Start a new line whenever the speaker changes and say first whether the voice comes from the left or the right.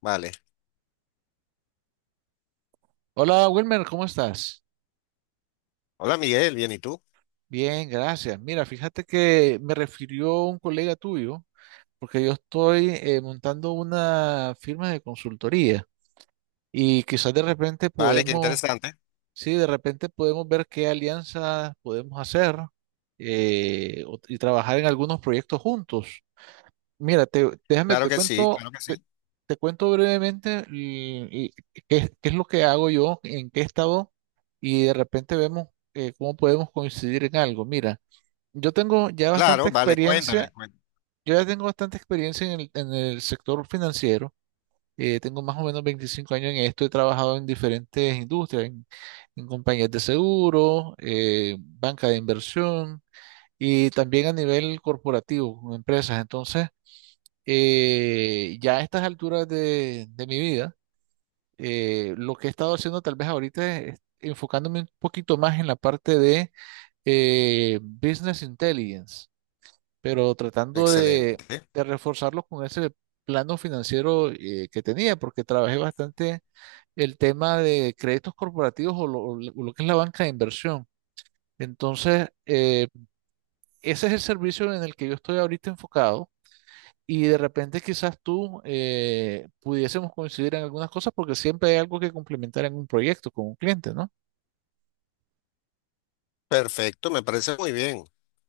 left: Vale.
right: Hola Wilmer, ¿cómo estás?
left: Hola Miguel, bien, ¿y tú?
right: Bien, gracias. Mira, fíjate que me refirió un colega tuyo, porque yo estoy montando una firma de consultoría y quizás de repente
left: Vale, qué interesante.
right: de repente podemos ver qué alianzas podemos hacer y trabajar en algunos proyectos juntos. Mira, déjame,
left: Claro que sí, claro que sí.
right: te cuento brevemente y qué es lo que hago yo, en qué estado, y de repente vemos cómo podemos coincidir en algo. Mira, yo tengo ya bastante
left: Claro, vale, cuéntame,
right: experiencia,
left: cuéntame.
right: yo ya tengo bastante experiencia en el sector financiero. Eh, tengo más o menos 25 años en esto. He trabajado en diferentes en compañías de seguro, banca de inversión y también a nivel corporativo, con empresas. Entonces, ya a estas de mi vida, lo que he estado haciendo tal vez ahorita es enfocándome un poquito más en la parte de business intelligence, pero tratando
left: Excelente.
right: de reforzarlo con ese plano financiero que tenía, porque trabajé bastante el tema de créditos corporativos o lo que es la banca de inversión. Entonces, ese es el servicio en el que yo estoy ahorita enfocado. Y de repente quizás tú pudiésemos coincidir en algunas cosas porque siempre hay algo que complementar en un proyecto con un cliente, ¿no?
left: Perfecto, me parece muy bien.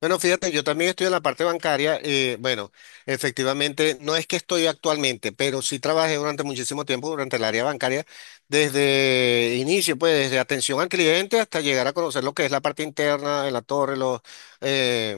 left: Bueno, fíjate, yo también estoy en la parte bancaria. Bueno, efectivamente, no es que estoy actualmente, pero sí trabajé durante muchísimo tiempo durante el área bancaria, desde inicio, pues desde atención al cliente hasta llegar a conocer lo que es la parte interna de la torre, eh,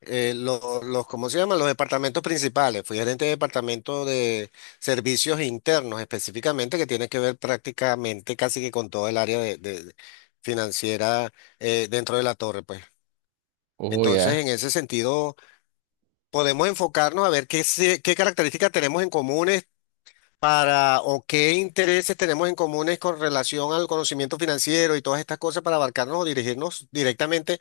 left: los, ¿cómo se llaman? Los departamentos principales. Fui gerente de departamento de servicios internos específicamente, que tiene que ver prácticamente casi que con todo el área de financiera dentro de la torre, pues.
right: Oh,
left: Entonces,
right: ya.
left: en ese sentido, podemos enfocarnos a ver qué características tenemos en común para o qué intereses tenemos en comunes con relación al conocimiento financiero y todas estas cosas para abarcarnos o dirigirnos directamente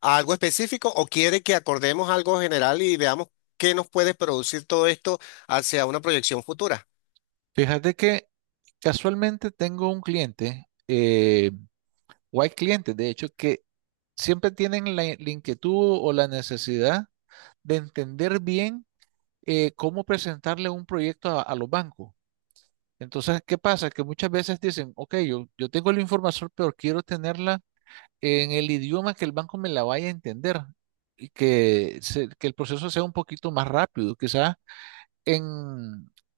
left: a algo específico o quiere que acordemos algo general y veamos qué nos puede producir todo esto hacia una proyección futura.
right: Fíjate que casualmente tengo un cliente, o hay clientes, de hecho, que siempre tienen la inquietud o la necesidad de entender bien cómo presentarle un proyecto a los bancos. Entonces, ¿qué pasa? Que muchas veces dicen, ok, yo tengo la información, pero quiero tenerla en el idioma que el banco me la vaya a entender y que el proceso sea un poquito más rápido. Quizás en,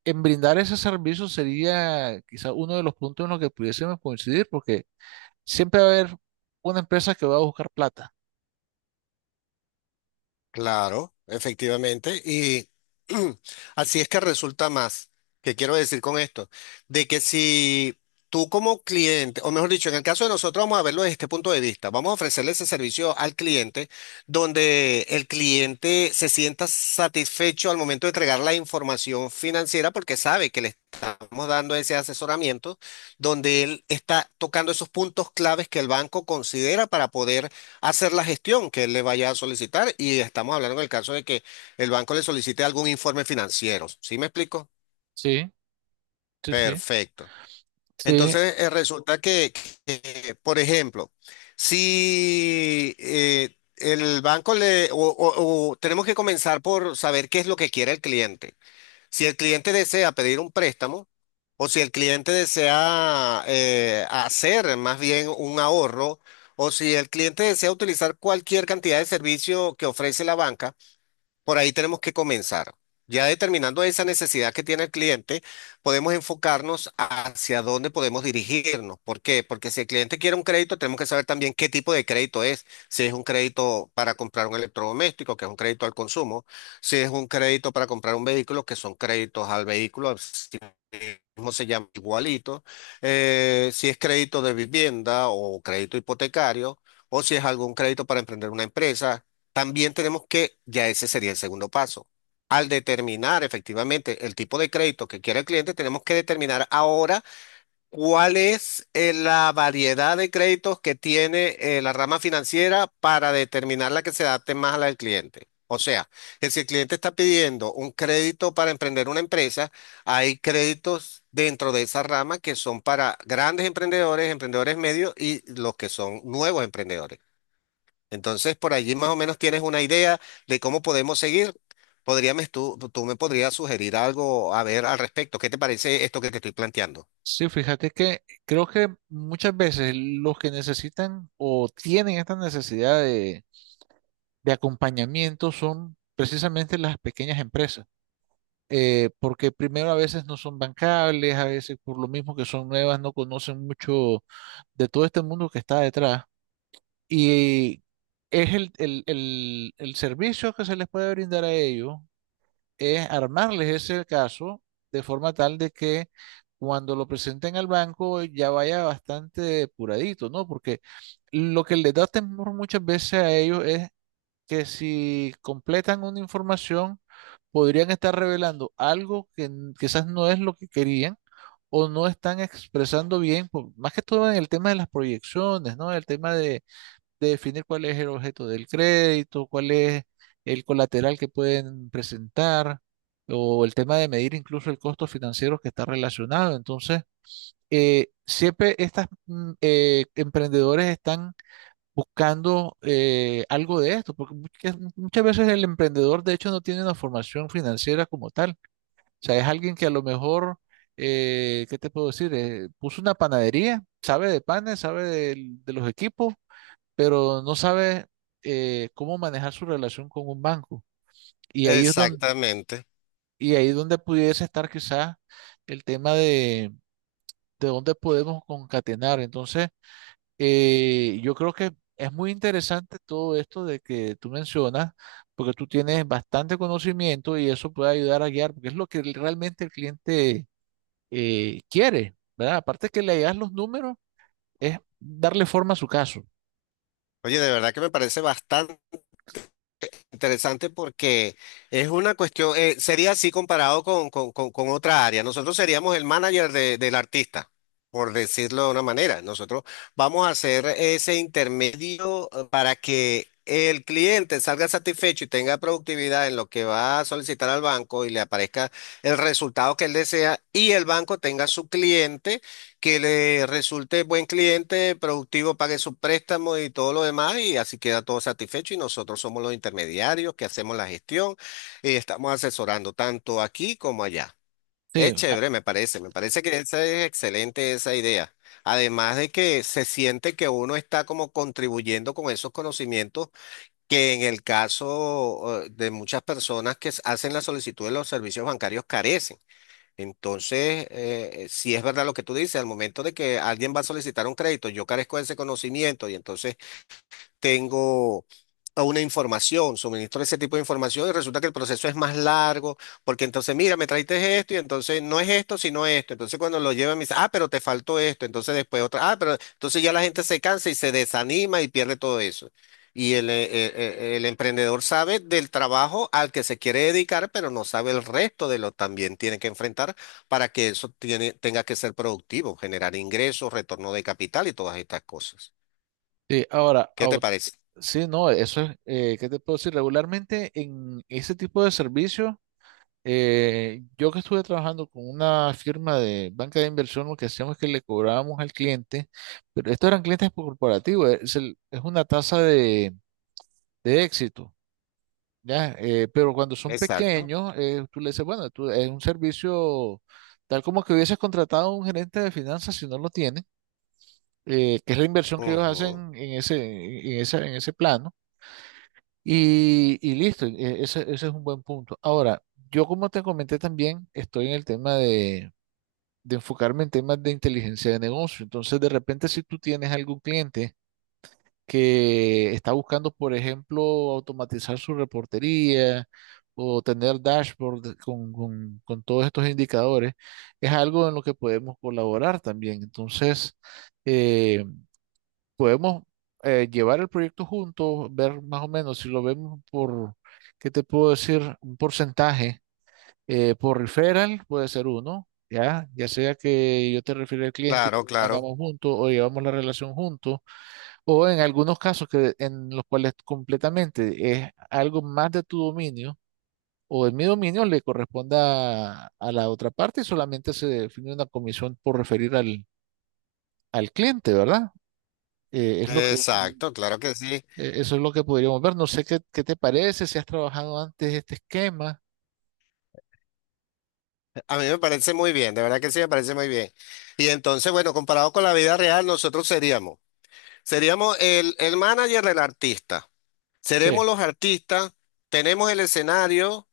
right: en brindar ese servicio sería quizás uno de los puntos en los que pudiésemos coincidir, porque siempre va a haber una empresa que va a buscar plata.
left: Claro, efectivamente. Y así es que resulta más, que quiero decir con esto, de que si tú como cliente, o mejor dicho, en el caso de nosotros vamos a verlo desde este punto de vista, vamos a ofrecerle ese servicio al cliente donde el cliente se sienta satisfecho al momento de entregar la información financiera porque sabe que le estamos dando ese asesoramiento donde él está tocando esos puntos claves que el banco considera para poder hacer la gestión que él le vaya a solicitar y estamos hablando en el caso de que el banco le solicite algún informe financiero. ¿Sí me explico?
right: Sí, sí, sí.
left: Perfecto.
right: Sí,
left: Entonces, resulta que, por ejemplo, si el banco le, o tenemos que comenzar por saber qué es lo que quiere el cliente. Si el cliente desea pedir un préstamo o si el cliente desea hacer más bien un ahorro o si el cliente desea utilizar cualquier cantidad de servicio que ofrece la banca, por ahí tenemos que comenzar. Ya determinando esa necesidad que tiene el cliente, podemos enfocarnos hacia dónde podemos dirigirnos. ¿Por qué? Porque si el cliente quiere un crédito, tenemos que saber también qué tipo de crédito es. Si es un crédito para comprar un electrodoméstico, que es un crédito al consumo. Si es un crédito para comprar un vehículo, que son créditos al vehículo, mismo se llama igualito, si es crédito de vivienda o crédito hipotecario o si es algún crédito para emprender una empresa, también tenemos que, ya ese sería el segundo paso. Al determinar efectivamente el tipo de crédito que quiere el cliente, tenemos que determinar ahora ¿cuál es la variedad de créditos que tiene la rama financiera para determinar la que se adapte más a la del cliente? O sea, que si el cliente está pidiendo un crédito para emprender una empresa, hay créditos dentro de esa rama que son para grandes emprendedores, emprendedores medios y los que son nuevos emprendedores. Entonces, por allí más o menos tienes una idea de cómo podemos seguir. Tú me podrías sugerir algo a ver al respecto. ¿Qué te parece esto que te estoy planteando?
right: sí, fíjate que creo que muchas veces los que necesitan o tienen esta necesidad de acompañamiento son precisamente las pequeñas empresas, porque primero a veces no son bancables, a veces por lo mismo que son nuevas, no conocen mucho de todo este mundo que está detrás. Y es el servicio que se les puede brindar a ellos, es armarles ese caso de forma tal de que cuando lo presenten al banco ya vaya bastante depuradito, ¿no? Porque lo que les da temor muchas veces a ellos es que si completan una información, podrían estar revelando algo quizás no es lo que querían o no están expresando bien, más que todo en el tema de las proyecciones, ¿no? El tema de definir cuál es el objeto del crédito, cuál es el colateral que pueden presentar, o el tema de medir incluso el costo financiero que está relacionado. Entonces, siempre estas emprendedores están buscando algo de esto, porque muchas veces el emprendedor de hecho no tiene una formación financiera como tal. O sea, es alguien que a lo mejor, ¿qué te puedo decir? Puso una panadería, sabe de panes, sabe los equipos, pero no sabe cómo manejar su relación con un banco. Y ahí es donde,
left: Exactamente.
right: y ahí es donde pudiese estar quizás el tema de dónde podemos concatenar. Entonces, yo creo que es muy interesante todo esto de que tú mencionas, porque tú tienes bastante conocimiento y eso puede ayudar a guiar, porque es lo que realmente el cliente quiere, ¿verdad? Aparte que le das los números, es darle forma a su caso.
left: Oye, de verdad que me parece bastante interesante porque es una cuestión, sería así comparado con otra área. Nosotros seríamos el manager del artista, por decirlo de una manera. Nosotros vamos a hacer ese intermedio para que el cliente salga satisfecho y tenga productividad en lo que va a solicitar al banco y le aparezca el resultado que él desea y el banco tenga su cliente, que le resulte buen cliente, productivo, pague sus préstamos y todo lo demás, y así queda todo satisfecho. Y nosotros somos los intermediarios que hacemos la gestión y estamos asesorando tanto aquí como allá.
right: Sí,
left: Es
right: a-
left: chévere, me parece que esa es excelente esa idea. Además de que se siente que uno está como contribuyendo con esos conocimientos que en el caso de muchas personas que s- hacen la solicitud de los servicios bancarios carecen. Entonces, si es verdad lo que tú dices, al momento de que alguien va a solicitar un crédito, yo carezco de ese conocimiento y entonces tengo a una información, suministro ese tipo de información y resulta que el proceso es más largo, porque entonces, mira, me traiste esto y entonces no es esto, sino esto. Entonces cuando lo llevan me dice, ah, pero te faltó esto, entonces después otra, ah, pero entonces ya la gente se cansa y se desanima y pierde todo eso. Y el emprendedor sabe del trabajo al que se quiere dedicar, pero no sabe el resto de lo también tiene que enfrentar para que eso tenga que ser productivo, generar ingresos, retorno de capital y todas estas cosas.
right: sí,
left: ¿Qué te parece?
right: sí, no, eso es, ¿qué te puedo decir? Regularmente en ese tipo de servicios. Yo que estuve trabajando con una firma de banca de inversión, lo que hacíamos es que le cobrábamos al cliente, pero estos eran clientes corporativos, es una tasa de éxito, ¿ya? Pero cuando son
left: Exacto.
right: pequeños, tú le dices, bueno, tú, es un servicio tal como que hubieses contratado a un gerente de finanzas si no lo tiene, que es la inversión que ellos
left: Ujú.
right: hacen en en ese plano, y listo. Ese es un buen punto. Ahora, yo como te comenté también, estoy en el tema de enfocarme en temas de inteligencia de negocio. Entonces, de repente, si tú tienes algún cliente que está buscando, por ejemplo, automatizar su reportería o tener dashboard con todos estos indicadores, es algo en lo que podemos colaborar también. Entonces, eh, podemos llevar el proyecto juntos, ver más o menos si lo vemos ¿qué te puedo decir? Un porcentaje por referral puede ser uno, ¿ya? Ya sea que yo te refiero al cliente,
left: Claro, claro.
right: mandamos juntos o llevamos la relación juntos, o en algunos casos que en los cuales completamente es algo más de tu dominio o de mi dominio le corresponda a la otra parte y solamente se define una comisión por referir al cliente, ¿verdad? Eh, es lo que, eh,
left: Exacto, claro que sí.
right: eso es lo que podríamos ver. No sé qué te parece, si has trabajado antes este esquema.
left: A mí me parece muy bien, de verdad que sí me parece muy bien. Y entonces, bueno, comparado con la vida real, seríamos el manager del artista.
right: Sí.
left: Seremos los artistas, tenemos el escenario,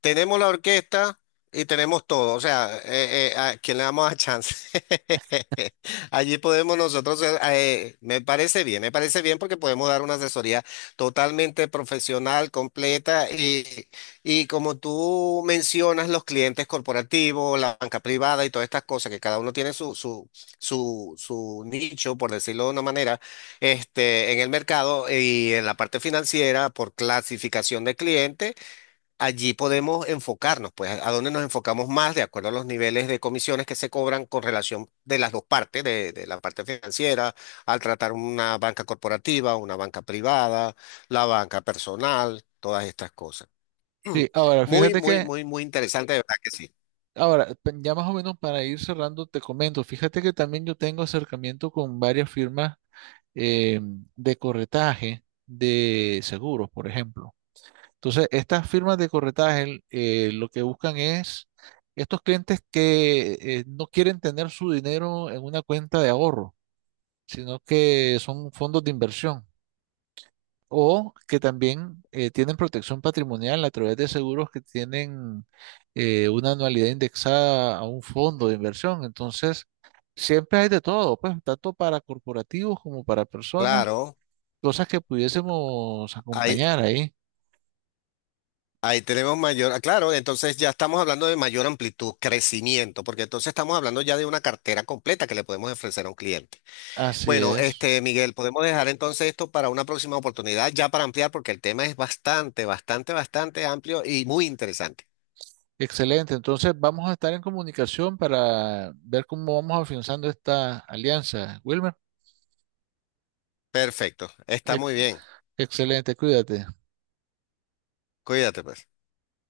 left: tenemos la orquesta y tenemos todo. O sea, ¿a quién le damos a chance? Allí podemos nosotros, me parece bien porque podemos dar una asesoría totalmente profesional, completa y como tú mencionas, los clientes corporativos, la banca privada y todas estas cosas, que cada uno tiene su nicho, por decirlo de una manera, este, en el mercado y en la parte financiera por clasificación de clientes allí podemos enfocarnos, pues a dónde nos enfocamos más de acuerdo a los niveles de comisiones que se cobran con relación de las dos partes, de la parte financiera, al tratar una banca corporativa, una banca privada, la banca personal, todas estas cosas.
right: Sí, ahora
left: Muy,
right: fíjate
left: muy,
right: que
left: muy, muy interesante, de verdad que sí.
right: ahora, ya más o menos para ir cerrando, te comento, fíjate que también yo tengo acercamiento con varias firmas eh, de corretaje de seguros, por ejemplo. Entonces, estas firmas de corretaje lo que buscan es estos clientes que no quieren tener su dinero en una cuenta de ahorro, sino que son fondos de inversión o que también tienen protección patrimonial a través de seguros que tienen una anualidad indexada a un fondo de inversión. Entonces, siempre hay de todo, pues, tanto para corporativos como para personas,
left: Claro,
right: cosas que pudiésemos
left: ahí,
right: acompañar ahí.
left: ahí tenemos mayor, ah, claro, entonces ya estamos hablando de mayor amplitud, crecimiento, porque entonces estamos hablando ya de una cartera completa que le podemos ofrecer a un cliente.
right: Así
left: Bueno,
right: es.
left: este, Miguel, podemos dejar entonces esto para una próxima oportunidad, ya para ampliar, porque el tema es bastante, bastante, bastante amplio y muy interesante.
right: Excelente. Entonces, vamos a estar en comunicación para ver cómo vamos afianzando esta alianza. Wilmer,
left: Perfecto, está
right: ex-
left: muy bien.
right: excelente, cuídate.
left: Cuídate, pues.